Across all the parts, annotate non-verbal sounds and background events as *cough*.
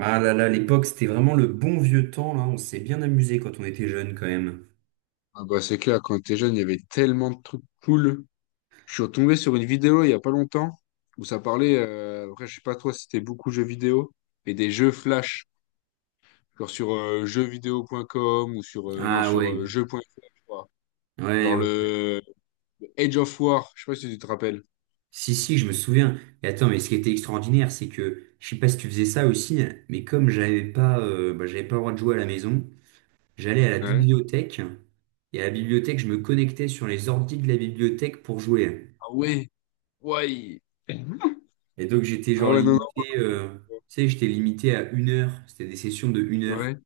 Ah là là, l'époque, c'était vraiment le bon vieux temps, là. On s'est bien amusé quand on était jeune, quand même. Ah bah, c'est clair, quand t'es jeune, il y avait tellement de trucs cool. Je suis retombé sur une vidéo il y a pas longtemps où ça parlait, après je sais pas toi si c'était beaucoup jeux vidéo, mais des jeux flash, genre sur jeuxvideo.com ou sur, non, Ah sur ouais, jeux.fr, je crois. ouais, Genre ouais. le, le Age of War, je sais pas si tu te rappelles. Si, si, je me souviens. Et attends, mais ce qui était extraordinaire, c'est que, je sais pas si tu faisais ça aussi, mais comme j'avais pas, bah, j'avais pas le droit de jouer à la maison, j'allais à la Ouais. bibliothèque, et à la bibliothèque, je me connectais sur les ordi de la bibliothèque pour jouer. Ah ouais, ouais. Et donc, j'étais Ah genre ouais, non, non, moi. limité, tu sais, j'étais limité à 1 heure. C'était des sessions de 1 heure. Ouais.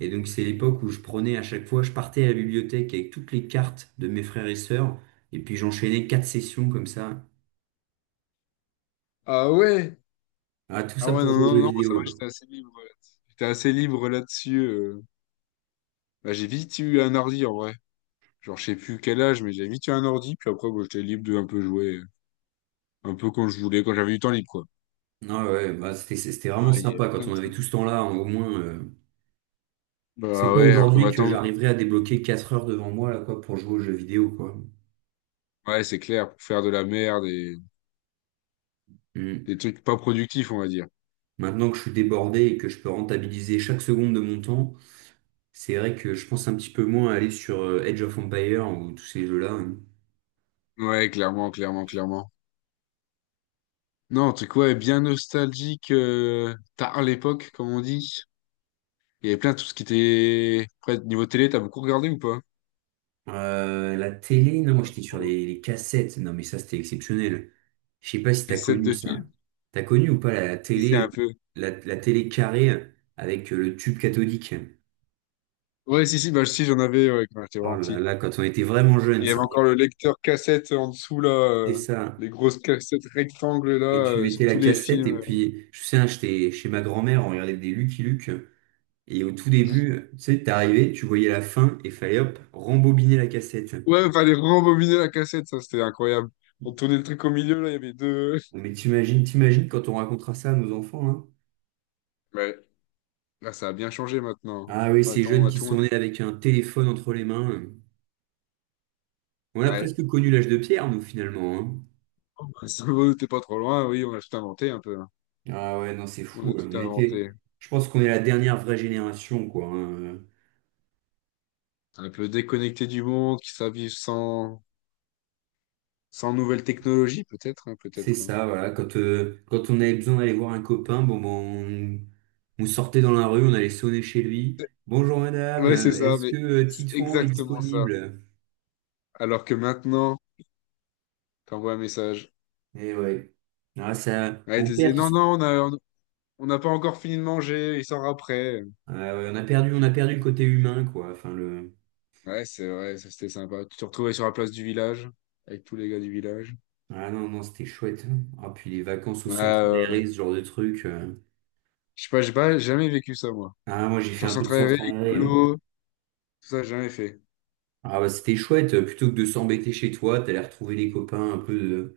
Et donc, c'est l'époque où je prenais à chaque fois, je partais à la bibliothèque avec toutes les cartes de mes frères et sœurs, et puis j'enchaînais quatre sessions comme ça. Ah ouais. Ah, tout Ah ça ouais, pour non, jouer aux non, jeux non, moi, ça va, vidéo. j'étais assez libre, ouais. J'étais assez libre là-dessus. Bah, j'ai vite eu un ordi en vrai. Genre, je sais plus quel âge, mais j'avais vite eu un ordi, puis après, bon, j'étais libre de un peu jouer, un peu quand je voulais, quand j'avais du temps libre, quoi. Ah ouais, bah c'était Ah, vraiment il y avait sympa quand plein de on avait trucs. tout ce temps-là, hein, au moins. C'est Bah pas ouais, alors que aujourd'hui que maintenant, j'arriverai à débloquer 4 heures devant moi là, quoi, pour jouer aux jeux vidéo, quoi. ouais, c'est clair, pour faire de la merde et Mm. des trucs pas productifs, on va dire. Maintenant que je suis débordé et que je peux rentabiliser chaque seconde de mon temps, c'est vrai que je pense un petit peu moins à aller sur Age of Empire ou tous ces jeux-là, hein. Ouais, clairement, clairement, clairement. Non, un truc, ouais, bien nostalgique, tard l'époque, comme on dit. Il y avait plein de tout ce qui était... Après, niveau télé, t'as beaucoup regardé ou pas? La télé, non, moi Pas j'étais sur trop. les cassettes. Non, mais ça c'était exceptionnel. Je sais pas si t'as Les sets connu de ça. films? T'as connu ou pas la Si, si, télé, le- un peu. la, la télé carrée avec le tube cathodique? Ouais, si, si, bah si, j'en avais, ouais, quand j'étais Oh vraiment là petit. là, quand on était vraiment jeune, Il y avait ça, encore le lecteur cassette en dessous, là. c'était ça. Les grosses cassettes rectangles, là, Et tu mettais sur la tous les cassette films. et puis, je sais, hein, j'étais chez ma grand-mère, on regardait des Lucky Luke. Et au tout début, tu sais, t'arrivais, tu voyais la fin et fallait hop, rembobiner la cassette. Ouais, fallait rembobiner la cassette, ça, c'était incroyable. On tournait le truc au milieu, là, il y avait deux... Bon, mais t'imagines quand on racontera ça à nos enfants, hein. Ouais, là, ça a bien changé, maintenant. Ah oui, ces Attends, on jeunes a qui tout... sont nés avec un téléphone entre les mains. On a Ouais. presque connu l'âge de pierre, nous, finalement, hein. *laughs* Ça va, t'es *laughs* pas trop loin, oui, on a tout inventé, un peu, hein. Ah ouais, non, c'est On fou. a tout On inventé. était... Je pense qu'on est la dernière vraie génération, quoi, hein. Un peu déconnecté du monde, qui s'habille sans... sans nouvelles technologies, peut-être, hein, C'est peut-être, hein. ça, voilà. Quand on avait besoin d'aller voir un copain, bon, bon, on sortait dans la rue, on allait sonner chez lui. Bonjour madame, Ouais, c'est ça, est-ce mais que c'est Titouan est exactement ça. disponible? Alors que maintenant, t'envoies un message. Eh ouais. Ah, ça, Ouais, il te disait, non, non, on n'a pas encore fini de manger, il sort après. Ah ouais, on a perdu le côté humain, quoi. Enfin. Ouais, c'est vrai, ça c'était sympa. Tu te retrouvais sur la place du village, avec tous les gars du village. Ah non, non, c'était chouette, hein. Ah, puis les vacances au Ouais, centre ouais, aéré, ouais, ce genre de truc. Je sais pas, j'ai pas jamais vécu ça, moi. Ah, moi, j'ai fait Genre un sans peu de travailler, centre aéré. écolo, tout ça, j'ai jamais fait. Ah, bah, c'était chouette. Plutôt que de s'embêter chez toi, t'allais retrouver les copains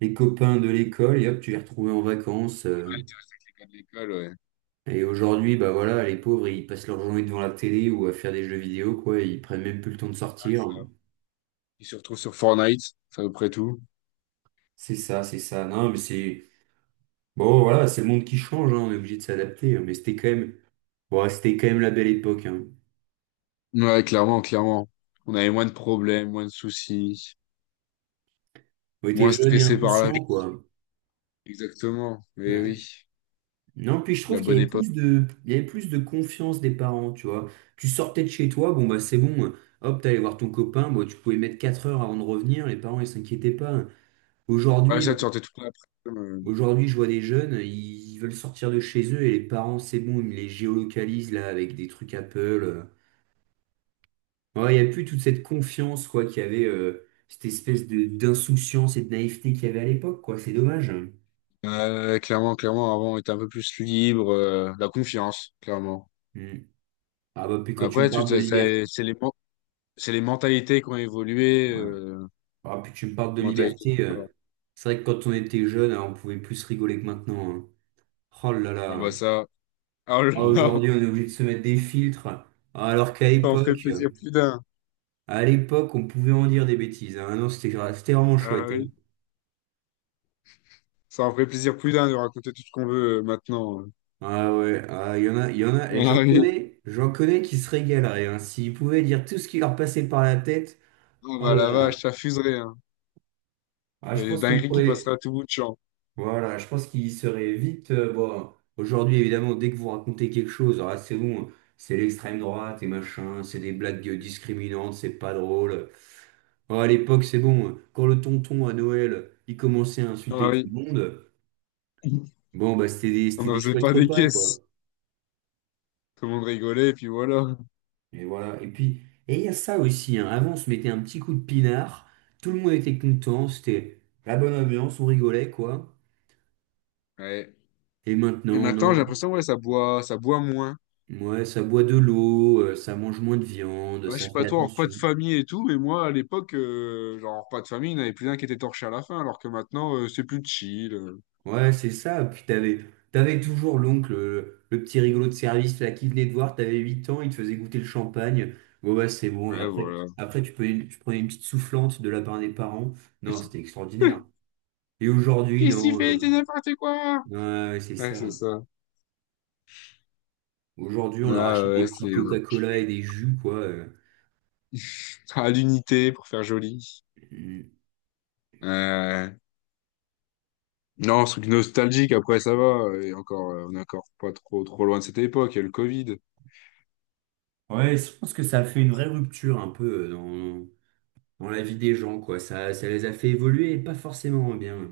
les copains de l'école et hop, tu les retrouvais en vacances. Les gars de l'école, ouais. Et aujourd'hui, bah voilà, les pauvres, ils passent leur journée devant la télé ou à faire des jeux vidéo, quoi. Ils prennent même plus le temps de Ouais, sortir. ça. Ils se retrouvent sur Fortnite, c'est à peu près tout. C'est ça, c'est ça. Non, mais c'est... Bon, voilà, c'est le monde qui change, hein. On est obligé de s'adapter, hein. Mais c'était quand même... Bon, c'était quand même la belle époque, hein. Ouais, clairement, clairement. On avait moins de problèmes, moins de soucis, On était moins jeunes et stressé par la vie. insouciants, quoi. Exactement, mais Ouais. oui, Non, puis je trouve la qu'bonne époque. Il y avait plus de confiance des parents, tu vois. Tu sortais de chez toi, bon bah c'est bon, hop, t'allais voir ton copain, bon, tu pouvais mettre 4 heures avant de revenir, les parents ils s'inquiétaient pas. Ouais, Aujourd'hui, là, ça, tu sortais toute l'après-midi. aujourd'hui, je vois des jeunes, ils veulent sortir de chez eux et les parents, c'est bon, ils me les géolocalisent là avec des trucs Apple. Ouais, il n'y a plus toute cette confiance, quoi, qu'il y avait, cette espèce de d'insouciance et de naïveté qu'il y avait à l'époque, quoi, c'est dommage. Clairement, clairement, avant, on était un peu plus libre, la confiance, clairement. Mm. Ah bah puis quand tu me Après, tout parles de ça, ça- liberté. c'est les, men- c'est les mentalités qui ont évolué, Ouais. Ah, puis tu me parles de mentalité du liberté. corps. C'est vrai que quand on était jeune, hein, on pouvait plus rigoler que maintenant, hein. Oh là Ah là. bah ça, *laughs* ah là Ah, là, aujourd'hui, on est obligé de se mettre des filtres. Ah, alors qu'ça en ferait plaisir plus d'un. à l'époque, on pouvait en dire des bêtises, hein. Ah non, c'était vraiment Ah chouette, hein. oui, ça en ferait plaisir plus d'un de raconter tout ce qu'on veut maintenant. Ah ouais, ah, il y en a, et j'en Ah oui, connais, j'en connais qui se régaleraient, hein. S'ils pouvaient dire tout ce qui leur passait par la tête, ah oh bah là la là. vache, ça fuserait, hein. Ah, je Et pense qu'on dinguerie qui passerait à pourrait. tout bout de champ. Voilà, je pense qu'il serait vite. Bon, aujourd'hui, évidemment, dès que vous racontez quelque chose, alors là, c'est bon, c'est l'extrême droite et machin, c'est des blagues discriminantes, c'est pas drôle. Oh, à l'époque, c'est bon, quand le tonton à Noël, il commençait à Ah insulter tout le oui, monde, *laughs* bon, bah, on c'était n'en des faisait chouettes pas des repas, quoi. caisses. Tout le monde rigolait, et puis voilà. Et voilà. Et puis il y a ça aussi, hein. Avant, on se mettait un petit coup de pinard, tout le monde était content, c'était la bonne ambiance, on rigolait, quoi. Ouais. Et Et maintenant, maintenant, j'ai non. l'impression, ouais, ça boit moins. Ouais, ça boit de l'eau, ça mange moins de viande, Ouais, je ça sais fait pas toi, en repas de attention. famille et tout, mais moi à l'époque, genre en repas de famille, il n'y en avait plus d'un qui était torché à la fin, alors que maintenant, c'est plus chill. Ouais, c'est ça. Puis t'avais toujours l'oncle, le petit rigolo de service là qui venait te voir, t'avais 8 ans, il te faisait goûter le champagne. Bon, bah c'est bon. Et Ouais, voilà. après tu prenais une petite soufflante de la part des parents. Et Non, c'est- c'était extraordinaire. Et aujourd'hui, Qu'est-ce qu'il non. fait? C'est n'importe quoi! Ouais, ouais, c'est Ouais, ça. c'est ça. Aujourd'hui, on leur Ah achète des ouais, petits c'est Coca-Cola et des jus, quoi. À l'unité pour faire joli. Mm. Euh, Non, ce truc nostalgique, après ça va. Et encore, on est encore pas trop trop loin de cette époque, il y a le Covid. Ouais, je pense que ça a fait une vraie rupture un peu dans la vie des gens, quoi. Ça les a fait évoluer et pas forcément en bien.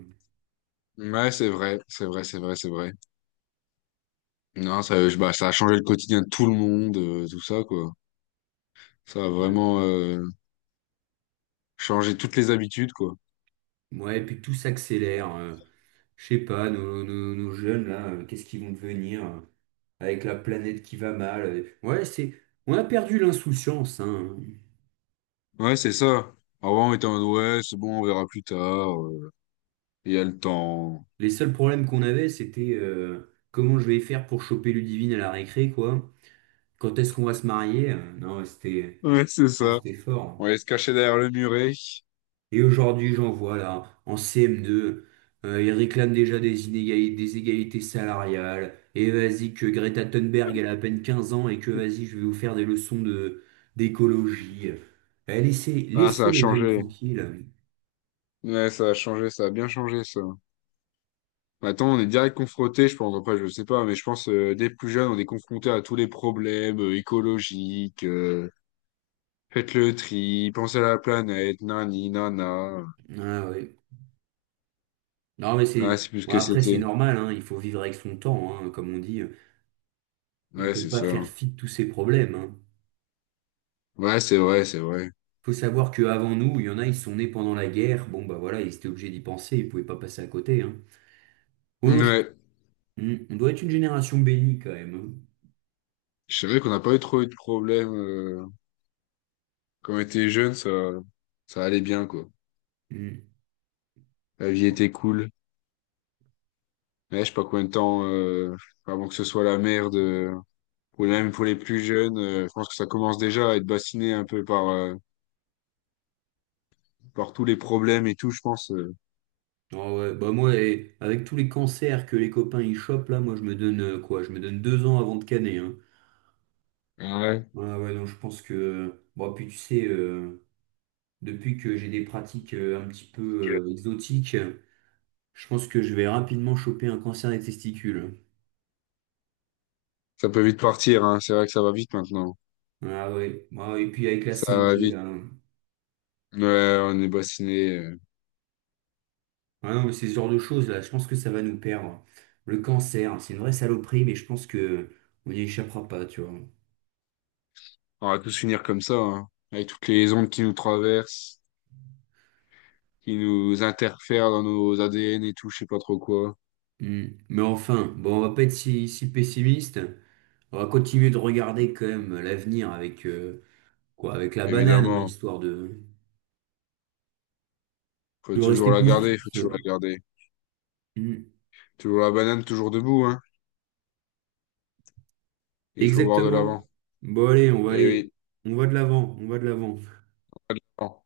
Ouais, c'est vrai, c'est vrai, c'est vrai, c'est vrai. Non, ça, je- bah, ça a changé le quotidien de tout le monde, tout ça, quoi. Ça a Ouais, vraiment changé toutes les habitudes, quoi. ouais, et puis tout s'accélère. Je sais pas, nos jeunes, là, qu'est-ce qu'ils vont devenir avec la planète qui va mal. Ouais, c'est, on a perdu l'insouciance, hein. Ouais, c'est ça. Avant, on était en mode, ouais, c'est bon, on verra plus tard. Il y a le temps. Les seuls problèmes qu'on avait, c'était comment je vais faire pour choper Ludivine à la récré, quoi. Quand est-ce qu'on va se marier? Non, Ouais, c'est ça. c'était, fort, On hein. allait se cacher derrière le muret. Et aujourd'hui, j'en vois là, en CM2, ils réclament déjà des inégalités, des égalités salariales. Et vas-y, que Greta Thunberg, elle a à peine 15 ans et que vas-y, je vais vous faire des leçons d'écologie. Eh, Ah, ça laissez a les jeunes changé. tranquilles. Ouais, ça a changé, ça a bien changé, ça. Maintenant, on est direct confronté, je pense, après, je sais pas, mais je pense, dès plus jeune, on est confronté à tous les problèmes écologiques. Faites le tri, pensez à la planète, nani, nana. Ah, ouais. Non, mais c'est, Ah c'est plus ce bon, que après, c'est c'était. normal, hein, il faut vivre avec son temps, hein, comme on dit. On ne Ouais, peut c'est pas faire ça. fi de tous ces problèmes, hein. Ouais, c'est vrai, c'est vrai. Faut savoir qu'avant nous, il y en a, ils sont nés pendant la guerre. Bon, bah voilà, ils étaient obligés d'y penser, ils ne pouvaient pas passer à côté, hein. Bon, non, je Ouais. Hmm, On doit être une génération bénie quand même, hein. C'est vrai qu'on n'a pas eu trop eu de problèmes. Quand on était jeune, ça allait bien, quoi. Hmm. La vie était cool. Mais je sais pas combien de temps, avant que ce soit la merde, ou même pour les plus jeunes, je pense que ça commence déjà à être bassiné un peu par, par tous les problèmes et tout, je pense. Ah ouais, bah moi, eh, avec tous les cancers que les copains ils chopent là, moi je me donne quoi? Je me donne 2 ans avant de caner, hein. Ah ouais. Ouais, ouais, non, je pense que. Bon, puis tu sais, depuis que j'ai des pratiques un petit Que peu exotiques, je pense que je vais rapidement choper un cancer des testicules, ça peut vite partir, hein. C'est vrai que ça va vite maintenant. hein. Ah ouais, ah, ouais, et puis avec la Ça cinq va g vite. là, hein. Ouais, on est bassiné. Ah non, mais c'est ce genre de choses là, je pense que ça va nous perdre. Le cancer, c'est une vraie saloperie, mais je pense que on n'y échappera pas, tu vois. On va tous finir comme ça, hein. Avec toutes les ondes qui nous traversent, qui nous interfèrent dans nos ADN et tout, je sais pas trop quoi. Hmm. Mais enfin, bon, on va pas être si pessimiste. On va continuer de regarder quand même l'avenir avec, quoi, avec la banane, hein, Évidemment, histoire faut de toujours rester la garder, positif. faut toujours la garder. Hmm. Toujours la banane, toujours debout, hein. Il faut voir de l'avant. Exactement. Bon, allez, on va Eh aller. oui. On va de l'avant, on va de l'avant. Bon.